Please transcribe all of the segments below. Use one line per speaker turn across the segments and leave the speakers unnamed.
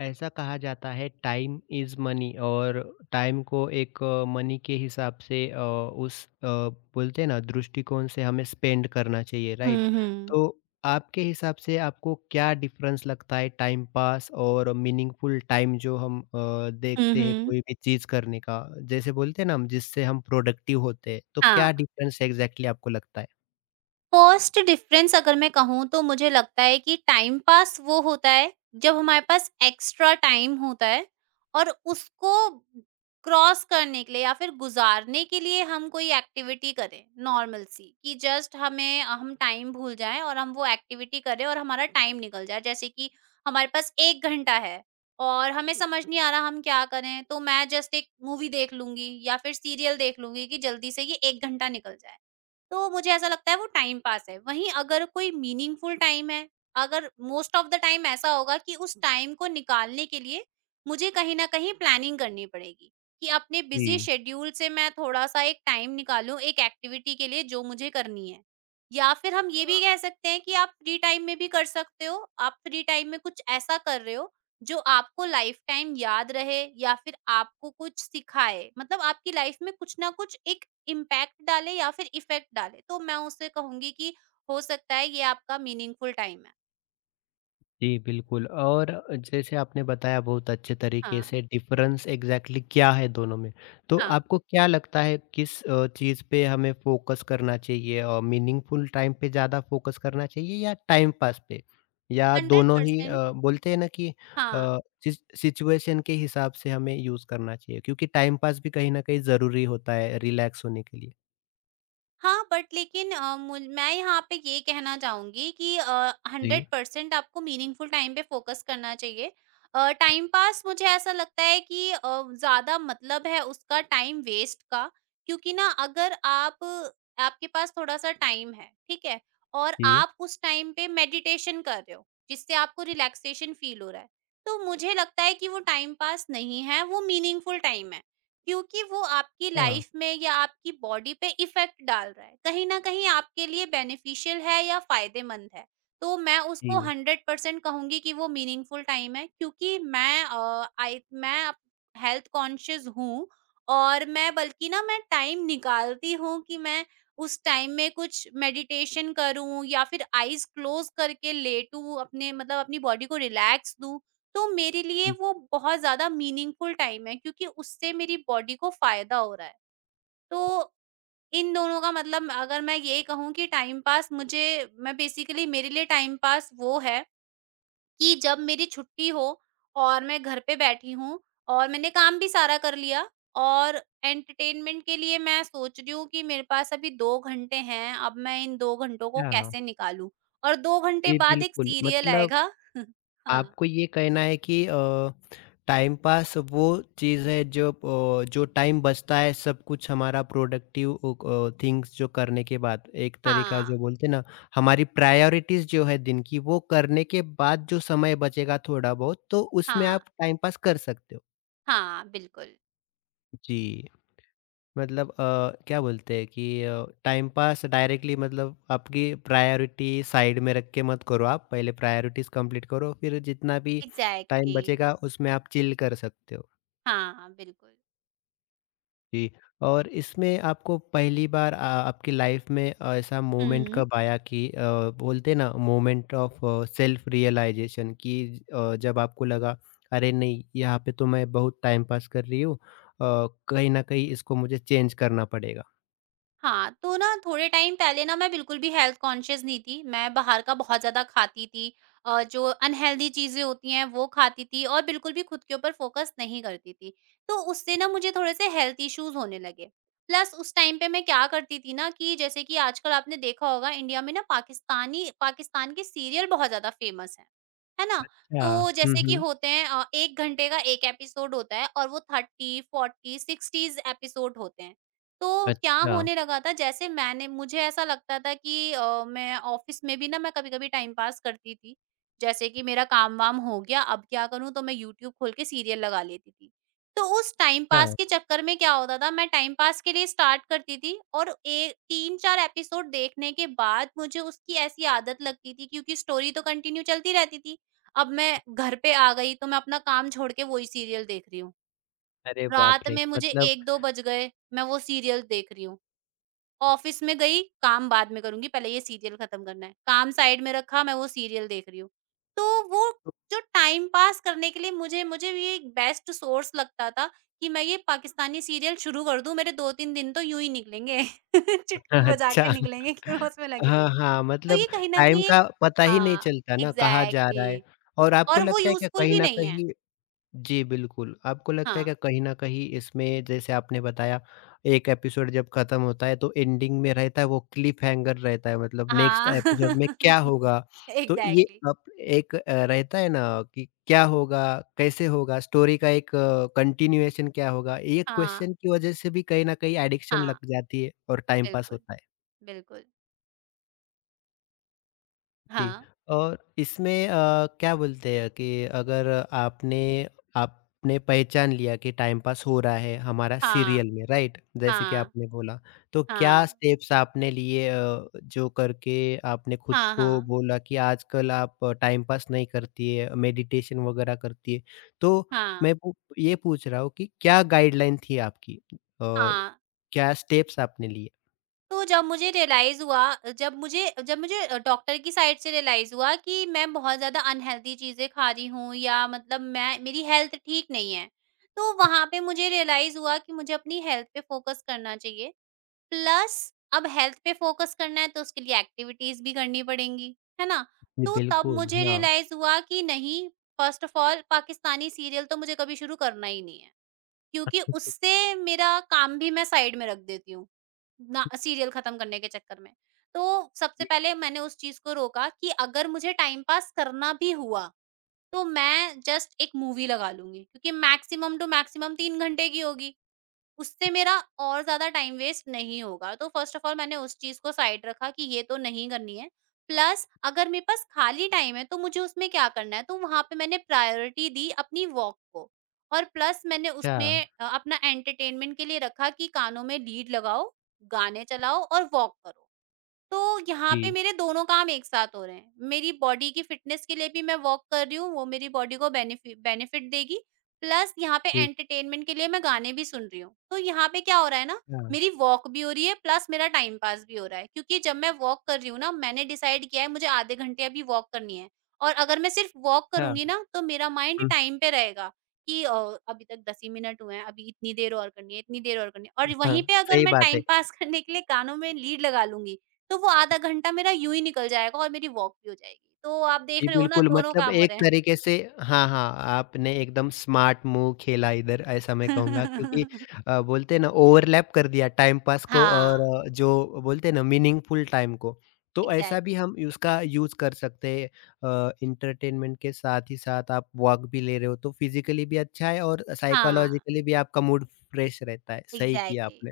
ऐसा कहा जाता है टाइम इज़ मनी। और टाइम को एक मनी के हिसाब से बोलते हैं ना दृष्टिकोण से हमें स्पेंड करना चाहिए, राइट?
हुँ, हुँ।
तो आपके हिसाब से आपको क्या डिफरेंस लगता है टाइम पास और मीनिंगफुल टाइम जो हम
हुँ,
देखते हैं
हुँ।
कोई भी चीज़ करने का। जैसे बोलते हैं ना, हम जिससे हम प्रोडक्टिव होते हैं, तो
हाँ,
क्या डिफरेंस एग्ज़ैक्टली आपको लगता है?
कॉस्ट डिफरेंस अगर मैं कहूँ तो मुझे लगता है कि टाइम पास वो होता है जब हमारे पास एक्स्ट्रा टाइम होता है और उसको क्रॉस करने के लिए या फिर गुजारने के लिए हम कोई एक्टिविटी करें नॉर्मल सी कि जस्ट हमें हम टाइम भूल जाएं और हम वो एक्टिविटी करें और हमारा टाइम निकल जाए। जैसे कि हमारे पास एक घंटा है और हमें समझ नहीं आ रहा हम क्या करें, तो मैं जस्ट एक मूवी देख लूंगी या फिर सीरियल देख लूंगी कि जल्दी से ये एक घंटा निकल जाए। तो मुझे ऐसा लगता है वो टाइम पास है। वहीं अगर कोई मीनिंगफुल टाइम है, अगर मोस्ट ऑफ द टाइम ऐसा होगा कि उस टाइम को निकालने के लिए मुझे कहीं न कहीं प्लानिंग करनी पड़ेगी, कि अपने बिज़ी
जी।
शेड्यूल से मैं थोड़ा-सा एक टाइम निकालूँ एक एक्टिविटी के लिए जो मुझे करनी है। या फिर हम ये भी कह सकते हैं कि आप फ्री टाइम में भी कर सकते हो, आप फ्री टाइम में कुछ ऐसा कर रहे हो जो आपको लाइफ टाइम याद रहे या फिर आपको कुछ सिखाए। मतलब आपकी लाइफ में कुछ ना कुछ एक इम्पैक्ट डाले या फिर इफेक्ट डाले, तो मैं उससे कहूंगी कि हो सकता है ये आपका मीनिंगफुल टाइम है।
जी, बिल्कुल। और जैसे आपने बताया बहुत अच्छे तरीके
हाँ।
से डिफरेंस एग्ज़ैक्टली क्या है दोनों में। तो
हाँ।
आपको क्या लगता है किस चीज़ पे हमें फ़ोकस करना चाहिए? मीनिंगफुल टाइम पे ज़्यादा फ़ोकस करना चाहिए या टाइम पास पे? या
हंड्रेड
दोनों ही
परसेंट।
बोलते हैं ना कि
हाँ।
अ, सिचुएशन के हिसाब से हमें यूज़ करना चाहिए, क्योंकि टाइम पास भी कहीं न कहीं ज़रूरी होता है रिलैक्स होने के लिए।
हाँ, बट लेकिन मुझ मैं यहाँ पे ये कहना चाहूँगी कि
जी,
100% आपको मीनिंगफुल टाइम पे फ़ोकस करना चाहिए। टाइम पास मुझे ऐसा लगता है कि ज़्यादा मतलब है उसका टाइम वेस्ट का, क्योंकि ना अगर आप आपके पास थोड़ा-सा टाइम है, ठीक है? और
जी।
आप उस टाइम पे मेडिटेशन कर रहे हो, जिससे आपको रिलैक्सेशन फ़ील हो रहा है, तो मुझे लगता है कि वो टाइम पास नहीं है, वो मीनिंगफुल टाइम है। क्योंकि वो आपकी
हाँ,
लाइफ में या आपकी बॉडी पे इफेक्ट डाल रहा है। कहीं न कहीं आपके लिए बेनिफिशियल है या फ़ायदेमंद है। तो मैं उसको
जी,
100% कहूँगी कि वो मीनिंगफुल टाइम है क्योंकि मैं अ, आई मैं हेल्थ कॉन्शियस हूँ और मैं बल्कि ना मैं टाइम निकालती हूँ कि मैं उस टाइम में कुछ मेडिटेशन करूँ या फिर आइज़ क्लोज़ करके लेटूँ, अपने मतलब अपनी बॉडी को रिलैक्स दूँ। तो मेरे लिए
जी,
वो बहुत ज़्यादा मीनिंगफुल टाइम है क्योंकि उससे मेरी बॉडी को फ़ायदा हो रहा है। तो इन दोनों का मतलब अगर मैं ये कहूँ कि टाइम पास मुझे मैं बेसिकली मेरे लिए टाइम पास वो है कि जब मेरी छुट्टी हो और मैं घर पे बैठी हूँ और मैंने काम भी सारा कर लिया और एंटरटेनमेंट के लिए मैं सोच रही हूँ कि मेरे पास अभी 2 घंटे हैं, अब मैं इन 2 घंटों को
हाँ।
कैसे निकालूँ? और 2 घंटे
जी,
बाद एक
बिल्कुल।
सीरियल
मतलब
आएगा। हाँ,
आपको ये कहना है कि टाइम पास वो चीज़ है जो जो टाइम बचता है सब कुछ हमारा प्रोडक्टिव थिंग्स जो करने के बाद, एक तरीका
हाँ,
जो बोलते हैं ना हमारी प्रायोरिटीज जो है दिन की वो करने के बाद जो समय बचेगा थोड़ा बहुत, तो उसमें
हाँ,
आप टाइम पास कर सकते हो।
हाँ, बिल्कुल।
जी, मतलब क्या बोलते हैं कि टाइम पास डायरेक्टली मतलब आपकी प्रायोरिटी साइड में रख के मत करो आप, पहले प्रायोरिटीज़ कंप्लीट करो, फिर जितना भी टाइम
एग्ज़ैक्टली।
बचेगा उसमें आप चिल कर सकते हो।
हाँ, बिल्कुल।
जी, और इसमें आपको पहली बार आपकी लाइफ में ऐसा मोमेंट
हुँ,
कब आया कि बोलते हैं ना मोमेंट ऑफ सेल्फ रियलाइज़ेशन कि जब आपको लगा अरे नहीं, यहाँ पे तो मैं बहुत टाइम पास कर रही हूँ, कहीं न कहीं इसको मुझे चेंज करना पड़ेगा।
हाँ, तो ना थोड़े टाइम पहले ना मैं बिल्कुल भी हेल्थ कॉन्शियस नहीं थी। मैं बाहर का बहुत ज़्यादा खाती थी। जो अनहेल्दी चीज़ें होती हैं वो खाती थी और बिल्कुल भी खुद के ऊपर फ़ोकस नहीं करती थी। तो उससे ना मुझे थोड़े से हेल्थ इश्यूज़ होने लगे। प्लस उस टाइम पे मैं क्या करती थी ना कि जैसे कि आजकल आपने देखा होगा इंडिया में ना पाकिस्तान के सीरियल बहुत ज़्यादा फ़ेमस हैं। है ना?
अच्छा,
तो
हुँ,
जैसे कि
हुँ।
होते हैं 1 घंटे का 1 एपिसोड होता है और वो 30, 40, 60 एपिसोड होते हैं। तो क्या
अच्छा,
होने लगा था, जैसे मैंने मुझे ऐसा लगता था कि मैं ऑफिस में भी ना मैं कभी-कभी टाइम पास करती थी। जैसे कि मेरा काम-वाम हो गया, अब क्या करूँ तो मैं यूट्यूब खोल के सीरियल लगा लेती थी। तो उस टाइम पास के
अच्छा।
चक्कर में क्या होता था, मैं टाइम पास के लिए स्टार्ट करती थी और ए 3-4 एपिसोड देखने के बाद मुझे उसकी ऐसी आदत लगती थी क्योंकि स्टोरी तो कंटिन्यू चलती रहती थी। अब मैं घर पे आ गई तो मैं अपना काम छोड़ के वही सीरियल देख रही हूँ।
अरे बाप
रात
रे!
में मुझे
मतलब
1-2 बज गए, मैं वो सीरियल देख रही हूँ। ऑफिस में गई, काम बाद में करूँगी, पहले ये सीरियल खत्म करना है। काम साइड में रखा, मैं वो सीरियल देख रही हूँ। तो वो जो टाइम पास करने के लिए मुझे मुझे ये एक बेस्ट सोर्स लगता था कि मैं ये पाकिस्तानी सीरियल शुरू कर दूँ, मेरे 2-3 दिन तो यूँ ही निकलेंगे, चुटकी बजा के
अच्छा।
निकलेंगे कि मैं उसमें लगी
हाँ,
रहूँगी।
हाँ,
तो
मतलब
ये कहीं न
टाइम
कहीं एक
का पता ही नहीं
हाँ,
चलता ना, कहाँ जा रहा है।
एग्ज़ैक्टली।
और आपको
और वो
लगता है क्या
यूज़फुल
कहीं
भी
न
नहीं है।
कहीं? जी, बिल्कुल। आपको लगता है
हाँ,
क्या कहीं न कहीं इसमें, जैसे आपने बताया, एक एपिसोड जब खत्म होता है तो एंडिंग में रहता है वो क्लिफ़हैंगर रहता है, मतलब नेक्स्ट
हाँ।
एपिसोड में क्या होगा? तो ये
एग्ज़ैक्टली।
अब एक रहता है ना कि क्या होगा, कैसे होगा, स्टोरी का एक कंटिन्यूएशन क्या होगा? ये
हाँ,
क्वेश्चन की वजह से भी कहीं न कहीं एडिक्शन
हाँ,
लग जाती है और टाइम पास
बिल्कुल,
होता है।
बिल्कुल।
जी,
हाँ।
और इसमें क्या बोलते हैं कि अगर आपने आपने पहचान लिया कि टाइम पास हो रहा है हमारा
हाँ,
सीरियल में, राइट? जैसे कि
हाँ,
आपने बोला, तो क्या
हाँ,
स्टेप्स आपने लिए जो करके आपने खुद
हाँ,
को
हाँ,
बोला कि आजकल आप टाइम पास नहीं करती है, मेडिटेशन वगैरह करती है। तो
हाँ,
मैं पू ये पूछ रहा हूँ कि क्या गाइडलाइन थी आपकी?
हाँ।
क्या स्टेप्स आपने लिए?
तो जब मुझे डॉक्टर की साइड से रियलाइज़ हुआ कि मैं बहुत ज़्यादा अनहेल्दी चीज़ें खा रही हूँ, या मतलब मैं मेरी हेल्थ ठीक नहीं है, तो वहाँ पे मुझे रियलाइज़ हुआ कि मुझे अपनी हेल्थ पे फ़ोकस करना चाहिए। प्लस अब हेल्थ पे फ़ोकस करना है तो उसके लिए एक्टिविटीज़ भी करनी पड़ेंगी, है ना?
जी,
तो तब
बिल्कुल,
मुझे
हाँ।
रियलाइज़ हुआ कि नहीं, first of all Pakistani serial तो मुझे कभी शुरू करना ही नहीं है। क्योंकि उससे मेरा काम भी मैं साइड में रख देती हूँ ना सीरियल खत्म करने के चक्कर में। तो सबसे पहले मैंने उस चीज़ को रोका कि अगर मुझे टाइम पास करना भी हुआ, तो मैं जस्ट एक मूवी लगा लूँगी क्योंकि मैक्सिमम टू मैक्सिमम 3 घंटे की होगी। उससे मेरा और ज़्यादा टाइम वेस्ट नहीं होगा। तो फर्स्ट ऑफ ऑल मैंने उस चीज़ को साइड रखा कि ये तो नहीं करनी है। प्लस अगर मेरे पास खाली टाइम है तो मुझे उसमें क्या करना है? तो वहाँ पे मैंने प्रायोरिटी दी अपनी वॉक को और प्लस मैंने उसमें
अच्छा,
अपना एंटरटेनमेंट के लिए रखा कि कानों में लीड लगाओ, गाने चलाओ और वॉक करो। तो यहाँ पे
जी,
मेरे दोनों काम एक साथ हो रहे हैं। मेरी बॉडी की फिटनेस के लिए भी मैं वॉक कर रही हूँ, वो मेरी बॉडी को बेनिफिट देगी, प्लस यहाँ पे
ठीक,
एंटरटेनमेंट के लिए मैं गाने भी सुन रही हूँ। तो यहाँ पे क्या हो रहा है ना,
हाँ,
मेरी वॉक भी हो रही है, प्लस मेरा टाइम पास भी हो रहा है क्योंकि जब मैं वॉक कर रही हूँ ना, मैंने डिसाइड किया है मुझे आधे घंटे अभी वॉक करनी है, और अगर मैं सिर्फ वॉक करूँगी
अच्छा।
ना, तो मेरा माइंड
हुँ,
टाइम पे रहेगा कि अभी तक 10 ही मिनट हुए हैं, अभी इतनी देर और करनी है, इतनी देर और करनी है। और
हाँ,
वहीं पे अगर
सही
मैं
बात
टाइम
है।
पास करने के लिए कानों में लीड लगा लूँगी, तो वो आधा घंटा मेरा यूँ ही निकल जाएगा और मेरी वॉक भी हो जाएगी। तो आप देख
जी,
रहे हो ना
बिल्कुल।
दोनों
मतलब
काम हो
एक
रहे हैं।
तरीके से, हाँ, हाँ, आपने एकदम स्मार्ट मूव खेला इधर, ऐसा मैं कहूँगा, क्योंकि बोलते हैं ना, ओवरलैप कर दिया टाइम पास को
हाँ,
और जो बोलते हैं ना मीनिंगफुल टाइम को। तो ऐसा
एग्ज़ैक्टली।
भी हम उसका यूज़ कर सकते हैं। एंटरटेनमेंट के साथ ही साथ आप वॉक भी ले रहे हो, तो फिज़िकली भी अच्छा है और
हाँ,
साइकोलॉजिकली भी आपका मूड फ्रेश रहता है। सही किया
एग्ज़ैक्टली।
आपने।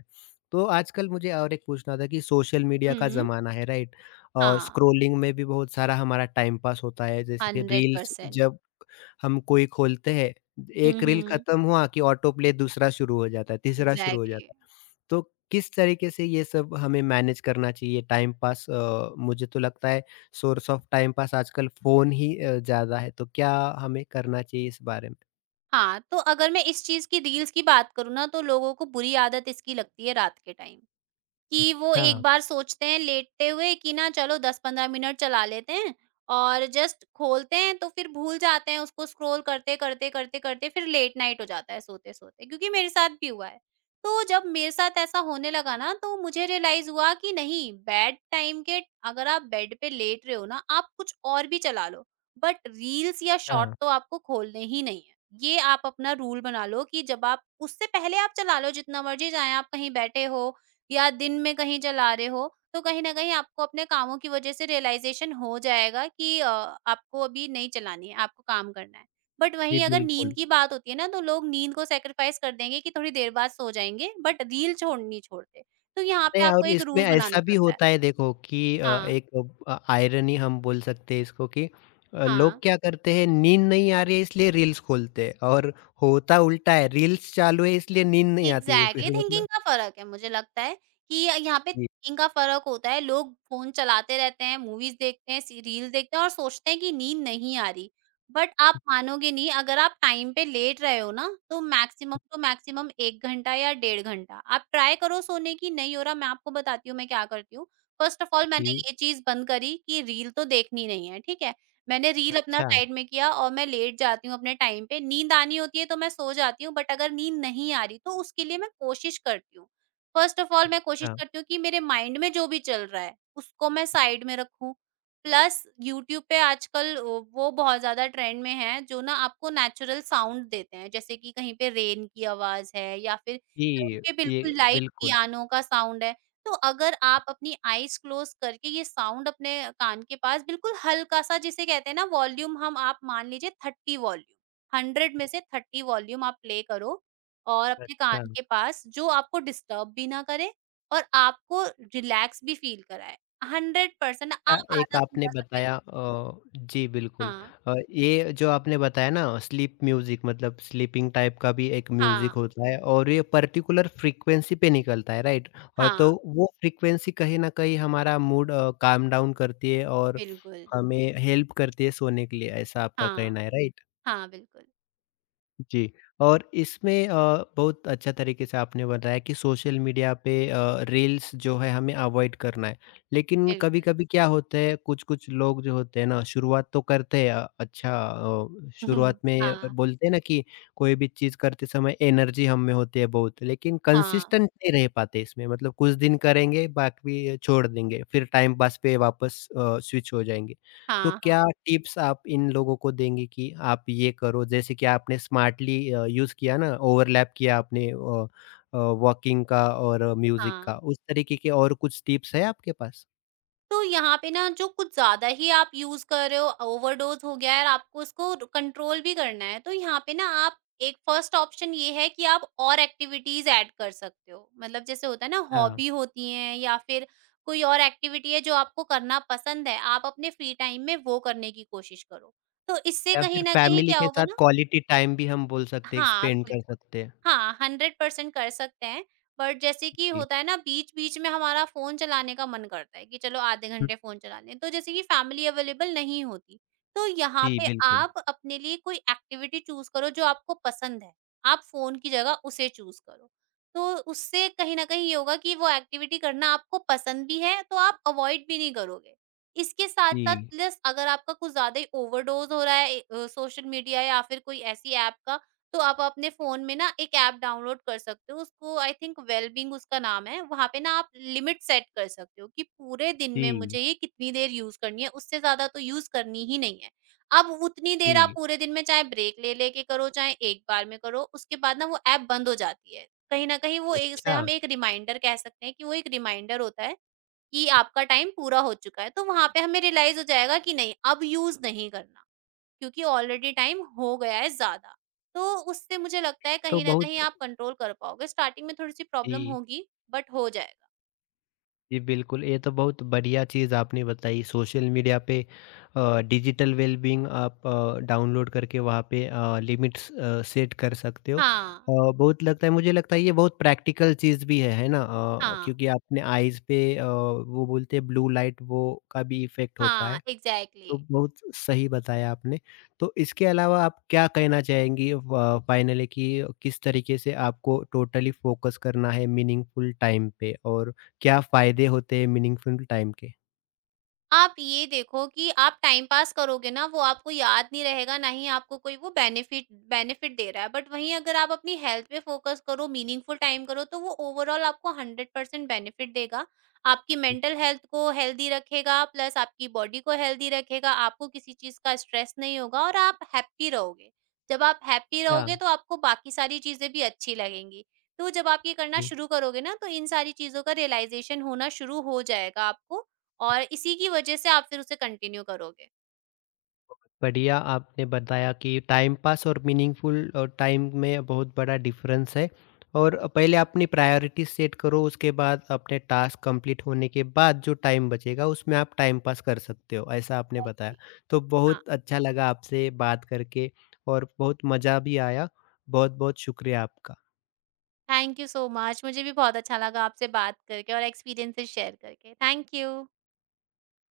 तो आजकल मुझे और एक पूछना था कि सोशल मीडिया का
हुँ,
ज़माना है, राइट? और
हाँ,
स्क्रॉलिंग में भी बहुत सारा हमारा टाइम पास होता है, जैसे कि रील्स।
100%।
जब हम कोई खोलते हैं,
हुँ,
एक रील
हुँ,
खत्म हुआ कि ऑटो प्ले दूसरा शुरू हो जाता है, तीसरा शुरू हो
एग्ज़ैक्टली।
जाता है। तो किस तरीके से ये सब हमें मैनेज करना चाहिए? टाइम पास मुझे तो लगता है सोर्स ऑफ टाइम पास आजकल फ़ोन ही ज़्यादा है, तो क्या हमें करना चाहिए इस बारे में?
हाँ, तो अगर मैं इस चीज़ की रील्स की बात करूँ ना, तो लोगों को बुरी आदत इसकी लगती है रात के टाइम। कि वो
अच्छा,
एक बार सोचते हैं लेटते हुए कि ना चलो 10-15 मिनट चला लेते हैं और जस्ट खोलते हैं, तो फिर भूल जाते हैं उसको। स्क्रॉल करते, करते, करते, करते फिर लेट नाइट हो जाता है सोते-सोते, क्योंकि मेरे साथ भी हुआ है। तो जब मेरे साथ ऐसा होने लगा ना तो मुझे रियलाइज़ हुआ कि नहीं, बेड टाइम के अगर आप बेड पे लेट रहे हो ना, आप कुछ और भी चला लो, बट रील्स या शॉर्ट
अच्छा।
तो आपको खोलने ही नहीं है। ये आप अपना रूल बना लो कि जब आप उससे पहले आप चला लो जितना मर्ज़ी, चाहे आप कहीं बैठे हो या दिन में कहीं चला रहे हो, तो कहीं न कहीं आपको अपने कामों की वज़ह से रियलाइज़ेशन हो जाएगा कि आपको अभी नहीं चलानी है, आपको काम करना है। बट
जी,
वहीं अगर नींद
बिल्कुल।
की बात होती है ना, तो लोग नींद को सैक्रिफ़ाइस कर देंगे कि थोड़ी देर बाद सो जाएँगे, बट रील छोड़ नहीं छोड़ते। तो यहाँ पे
नहीं,
आपको
और
एक
इसमें
रूल बनाना
ऐसा भी
पड़ता है।
होता है, देखो कि
हाँ,
एक आयरनी हम बोल सकते हैं इसको कि लोग
हाँ।
क्या करते हैं, नींद नहीं आ रही है इसलिए रील्स खोलते हैं, और होता उल्टा है, रील्स चालू है इसलिए नींद नहीं आती है,
एग्ज़ैक्टली,
फिर
थिंकिंग
मतलब।
का फ़र्क है मुझे लगता है कि यहाँ पे
जी,
थिंकिंग का फ़र्क होता है। लोग फ़ोन चलाते रहते हैं, मूवीज़ देखते हैं, सी रील देखते हैं और सोचते हैं कि नींद नहीं आ रही। बट आप मानोगे नहीं, अगर आप टाइम पे लेट रहे हो ना तो मैक्सिमम टू मैक्सिमम 1 घंटा या डेढ़ घंटा आप ट्राई करो सोने की, नहीं हो रहा, मैं आपको बताती हूँ मैं क्या करती हूँ। फ़र्स्ट ऑफ ऑल मैंने
जी,
ये चीज़ बंद करी कि रील तो देखनी नहीं है, ठीक है? मैंने रील अपना
अच्छा,
साइड में किया और मैं लेट जाती हूँ अपने टाइम पे, नींद आनी होती है तो मैं सो जाती हूँ बट अगर नींद नहीं आ रही तो उसके लिए मैं कोशिश करती हूँ। फर्स्ट ऑफ ऑल मैं कोशिश
अच्छा।
करती हूँ कि मेरे माइंड में जो भी चल रहा है, उसको मैं साइड में रखूँ। प्लस यूट्यूब पे आजकल वो बहुत ज़्यादा ट्रेंड में है जो ना आपको नेचुरल साउंड देते हैं, जैसे कि कहीं पे रेन की आवाज़ है या फिर कहीं
जी,
पे
ये
बिल्कुल लाइट
बिल्कुल,
पियानो का साउंड है। तो अगर आप अपनी आईज़ क्लोज़ करके ये साउंड अपने कान के पास बिल्कुल हल्का-सा जिसे कहते हैं ना वॉल्यूम हम आप मान लीजिए 30 वॉल्यूम, 100 में से 30 वॉल्यूम आप प्ले करो और अपने
अच्छा।
कान के पास जो आपको डिस्टर्ब भी ना करे और आपको रिलैक्स भी फ़ील कराए। 100% आप
अच्छा, एक
आधा
आपने
घंटा संगीत।
बताया, जी बिल्कुल।
हाँ,
ये जो आपने बताया ना स्लीप म्यूज़िक, मतलब स्लीपिंग टाइप का भी एक
हाँ,
म्यूज़िक होता है और ये पर्टिकुलर फ्रीक्वेंसी पे निकलता है, राइट? और
हाँ,
तो वो फ्रीक्वेंसी कहीं न कहीं हमारा मूड काम डाउन करती है और
बिल्कुल।
हमें हेल्प करती है सोने के लिए, ऐसा आपका
हाँ,
कहना है, राइट?
हाँ, बिल्कुल,
जी, और इसमें बहुत अच्छा तरीके से आपने बताया कि सोशल मीडिया पे रील्स जो है हमें अवॉइड करना है। लेकिन
बिल्कुल।
कभी-कभी क्या होता है, कुछ-कुछ लोग जो होते हैं ना शुरुआत तो करते हैं शुरुआत में
हाँ,
बोलते हैं ना कि कोई भी चीज़ करते समय एनर्जी हम में होती है बहुत, लेकिन
हाँ,
कंसिस्टेंट नहीं रह पाते इसमें, मतलब कुछ दिन करेंगे, बाकी छोड़ देंगे, फिर टाइम पास पे वापस स्विच हो जाएँगे। तो
हाँ, हाँ,
क्या टिप्स आप इन लोगों को देंगे कि आप ये करो? जैसे कि आपने स्मार्टली यूज़ किया ना, ओवरलैप किया आपने वॉकिंग का और म्यूज़िक का,
हाँ।
उस तरीके के और कुछ टिप्स है आपके पास?
तो यहाँ पे ना जो कुछ ज़्यादा ही आप यूज़ कर रहे हो, ओवरडोज़ हो गया है और आपको उसको कंट्रोल भी करना है, तो यहाँ पे ना आप एक फर्स्ट ऑप्शन ये है कि आप और एक्टिविटीज़ ऐड कर सकते हो। मतलब जैसे होता है ना
हाँ,
हॉबी होती हैं या फिर कोई और एक्टिविटी है जो आपको करना पसंद है, आप अपने फ्री टाइम में वो करने की कोशिश करो। तो इससे
या
कहीं
फिर
न कहीं
फैमिली
क्या
के
होगा
साथ
ना।
क्वालिटी टाइम भी हम बोल सकते हैं,
हाँ,
स्पेंड कर
बिल्कुल।
सकते हैं।
हाँ, 100% कर सकते हैं, बट जैसे कि
जी,
होता है ना बीच-बीच में हमारा फ़ोन चलाने का मन करता है कि चलो आधे
हुँ,
घंटे फ़ोन चला लें, तो जैसे कि फैमिली अवेलेबल नहीं होती, तो यहाँ
जी,
पे
बिल्कुल।
आप अपने लिए कोई एक्टिविटी चूज़ करो जो आपको पसंद है। आप फ़ोन की जगह उसे चूज़ करो, तो उससे कहीं न कहीं ये होगा कि वो एक्टिविटी करना आपको पसंद भी है, तो आप अवॉइड भी नहीं करोगे। इसके साथ-साथ
जी,
प्लस अगर आपका कुछ ज़्यादा ही ओवरडोज़ हो रहा है सोशल मीडिया या फिर कोई ऐसी ऐप का, तो आप अपने फ़ोन में ना एक ऐप डाउनलोड कर सकते हो, उसको आई थिंक वेलबींग उसका नाम है। वहाँ पे ना आप लिमिट सेट कर सकते हो कि पूरे दिन में
जी,
मुझे ये कितनी देर यूज़ करनी है, उससे ज़्यादा तो यूज़ करनी ही नहीं है। अब उतनी देर आप
जी।
पूरे दिन में चाहे ब्रेक ले लेके करो, चाहे एक बार में करो, उसके बाद ना वो ऐप बंद हो जाती है। कहीं न कहीं वो ए उसे
अच्छा,
हम एक रिमाइंडर कह सकते हैं कि वो एक रिमाइंडर होता है कि आपका टाइम पूरा हो चुका है। तो वहाँ पे हमें रियलाइज़ हो जाएगा कि नहीं, अब यूज़ नहीं करना। क्योंकि ऑलरेडी टाइम हो गया है ज़्यादा। तो उससे मुझे लगता है
तो
कहीं न
बहुत
कहीं आप कंट्रोल कर पाओगे। स्टार्टिंग में थोड़ी-सी प्रॉब्लम
जी।
होगी बट हो जाएगा।
जी, बिल्कुल, ये तो बहुत बढ़िया चीज़ आपने बताई सोशल मीडिया पे। डिजिटल वेलबीइंग आप डाउनलोड करके वहाँ पे लिमिट्स सेट कर सकते हो।
हाँ,
बहुत लगता है, मुझे लगता है ये बहुत प्रैक्टिकल चीज़ भी है ना?
हाँ,
क्योंकि आपने आइज़ पे वो बोलते हैं ब्लू लाइट, वो का भी इफ़ेक्ट होता
हाँ,
है।
एग्ज़ैक्टली।
तो बहुत सही बताया आपने। तो इसके अलावा आप क्या कहना चाहेंगी फ फाइनली कि किस तरीके से आपको टोटली फ़ोकस करना है मीनिंगफुल टाइम पे और क्या फ़ायदे होते हैं मीनिंगफुल टाइम के?
आप ये देखो कि आप टाइम पास करोगे ना, वो आपको याद नहीं रहेगा, ना ही आपको कोई वो बेनिफिट बेनिफिट दे रहा है। बट वहीं अगर आप अपनी हेल्थ पे फ़ोकस करो, मीनिंगफुल टाइम करो, तो वो ओवरऑल आपको 100% बेनिफिट देगा। आपकी मेंटल हेल्थ को हेल्दी रखेगा, प्लस आपकी बॉडी को हेल्दी रखेगा, आपको किसी चीज़ का स्ट्रेस नहीं होगा और आप हैप्पी रहोगे। जब आप हैप्पी
अच्छा।
रहोगे, तो आपको बाकी सारी चीज़ें भी अच्छी लगेंगी। तो जब आप ये करना शुरू करोगे ना, तो इन सारी चीज़ों का रियलाइज़ेशन होना शुरू हो जाएगा आपको और इसी की वजह से आप फिर उसे कंटिन्यू करोगे।
बढ़िया आपने बताया कि टाइम पास और मीनिंगफुल टाइम में बहुत बड़ा डिफरेंस है और पहले अपनी प्रायोरिटी सेट करो, उसके बाद अपने टास्क कंप्लीट होने के बाद जो टाइम बचेगा उसमें आप टाइम पास कर सकते हो, ऐसा आपने बताया।
एग्री।
तो
हाँ,
बहुत अच्छा लगा आपसे बात करके और बहुत मज़ा भी आया। बहुत बहुत शुक्रिया आपका।
थैंक यू सो मच, मुझे भी बहुत अच्छा लगा आपसे बात करके और एक्सपीरियंसेस शेयर करके। Thank you.